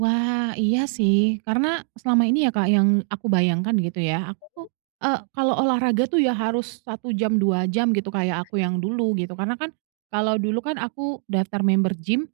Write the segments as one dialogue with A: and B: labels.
A: Wah iya sih, karena selama ini ya Kak yang aku bayangkan gitu ya, aku,
B: Mhm.
A: eee, kalau olahraga tuh ya harus 1 jam, 2, 3 jam gitu, kayak aku yang dulu, gitu. Karena kan, kalau dulu kan aku daftar member gym,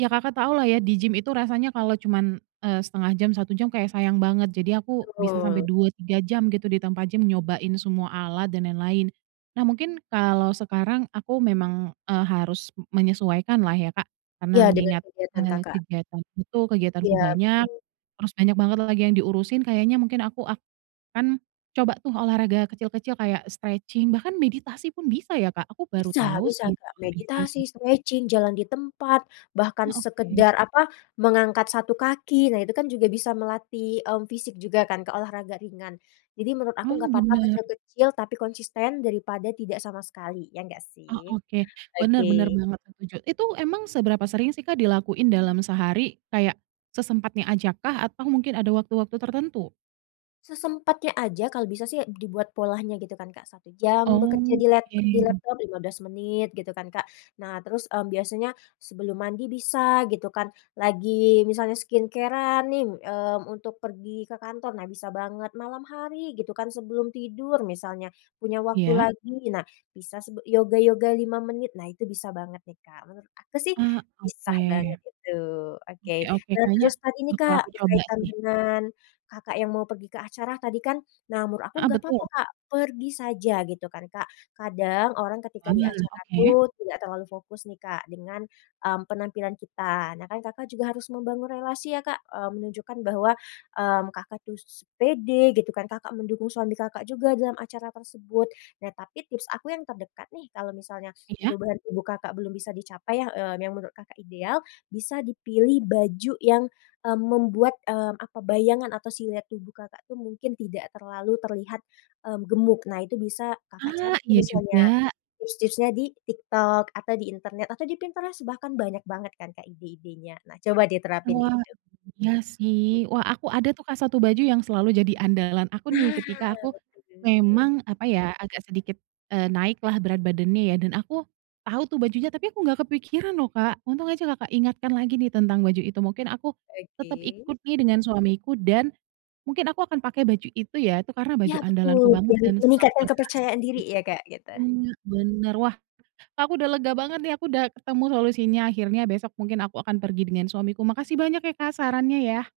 A: ya Kakak tau lah ya, di gym itu rasanya kalau cuman, eee, 0,5 jam, 1 jam kayak sayang banget, jadi aku bisa sampai
B: Betul.
A: 2,3 jam gitu di tempat gym, nyobain semua alat dan lain-lain. Nah mungkin, kalau sekarang aku memang, eee, harus menyesuaikan lah ya Kak, karena
B: Iya, dengan
A: mengingat,
B: kegiatan
A: eee,
B: Kakak.
A: kegiatanku itu, kegiatanku
B: Iya
A: banyak,
B: betul.
A: terus banyak banget lagi yang diurusin, kayaknya mungkin aku akan coba tuh olahraga kecil-kecil kayak stretching bahkan meditasi pun bisa ya Kak? aku baru
B: Bisa
A: tau
B: bisa
A: sih
B: Kak,
A: kalo
B: meditasi,
A: meditasi.
B: stretching, jalan di tempat, bahkan
A: Nah, oke.
B: sekedar, apa, mengangkat satu kaki, nah itu kan juga bisa melatih, mmm, fisik juga kan, ke olahraga ringan. Jadi menurut aku,
A: Wah,
B: nggak apa-apa,
A: benar.
B: kecil-kecil, tapi konsisten daripada tidak sama sekali, ya nggak
A: Oh
B: sih?
A: oke. Benar benar
B: Oke.
A: banget setuju. Itu emang seberapa sering sih Kak dilakuin dalam sehari, kayak sesempatnya ajak kah, atau mungkin ada waktu-waktu tertentu?
B: Sesempatnya aja, kalau bisa sih dibuat polanya gitu kan Kak, 1 jam bekerja
A: Oh,
B: di lap di
A: oke.
B: laptop 15 menit gitu kan Kak. Nah terus, mmm, biasanya sebelum mandi bisa gitu kan, lagi misalnya skincare-an, mmm nih, mmm, untuk pergi ke kantor, nah bisa banget. Malam hari gitu kan, sebelum tidur misalnya, punya waktu
A: Ya.
B: lagi, nah sebe bisa yoga yoga 5 menit, nah itu bisa banget nih Kak. Menurut aku sih,
A: Ah, oke.
B: pisah banget itu.
A: Oke
B: Oke,
A: oke,
B: nah
A: kayaknya,
B: terus saat ini
A: bakal
B: Kak,
A: aku coba
B: berkaitan
A: sih.
B: dengan Kakak yang mau pergi ke acara tadi kan, nah menurut aku
A: Heeh,
B: nggak
A: betul.
B: apa-apa Kak pergi saja, gitu kan Kak. Kadang orang ketika
A: Wah,
B: di acara
A: oke.
B: tuh, tidak terlalu fokus nih Kak dengan, mmm, penampilan kita. Nah kan Kakak juga harus membangun relasi ya Kak, mmm, menunjukkan bahwa, mmm, Kakak tuh s pede gitu kan, Kakak mendukung suami Kakak juga dalam acara tersebut. Nah tapi tips aku yang terdekat nih, kalau misalnya
A: Iya?
B: perubahan tubuh Kakak belum bisa dicapai yah, eee, yang menurut Kakak ideal, bisa dipilih baju yang, mmm, membuat, eee, bayangan atau siluet tubuh Kakak tuh, mungkin tidak terlalu terlihat, mmm, gemuk. Nah itu bisa Kakak cari
A: Ah,
B: tuh
A: iya
B: misalnya,
A: juga.
B: tips-tipsnya di TikTok, atau di internet, atau di Pinterest. Bahkan banyak banget kan Kak, ide-idenya. Nah coba deh terapin
A: Wah.
B: itu.
A: Iya sih. Wah aku ada tuh Kak 1 baju yang selalu jadi andalan aku nih,
B: Nah,
A: ketika aku
B: betul.
A: memang, apa ya, agak sedikit, eee, naik lah berat badannya ya, dan aku tahu tuh bajunya. Tapi aku nggak kepikiran loh Kak, untung aja Kakak ingatkan lagi nih tentang baju itu. Mungkin aku, tetap
B: Oke.
A: ikut nih dengan suamiku dan, mungkin aku akan pakai baju itu ya, itu karena baju
B: Iya,
A: andalanku
B: betul.
A: banget
B: Biar
A: dan selalu
B: meningkatkan kepercayaan
A: berhasil.
B: diri ya Kak, gitu?
A: Benar benar. Wah, Kak aku udah lega banget nih. aku udah ketemu solusinya akhirnya, besok mungkin aku akan pergi dengan suamiku, makasih banyak ya Kak sarannya ya.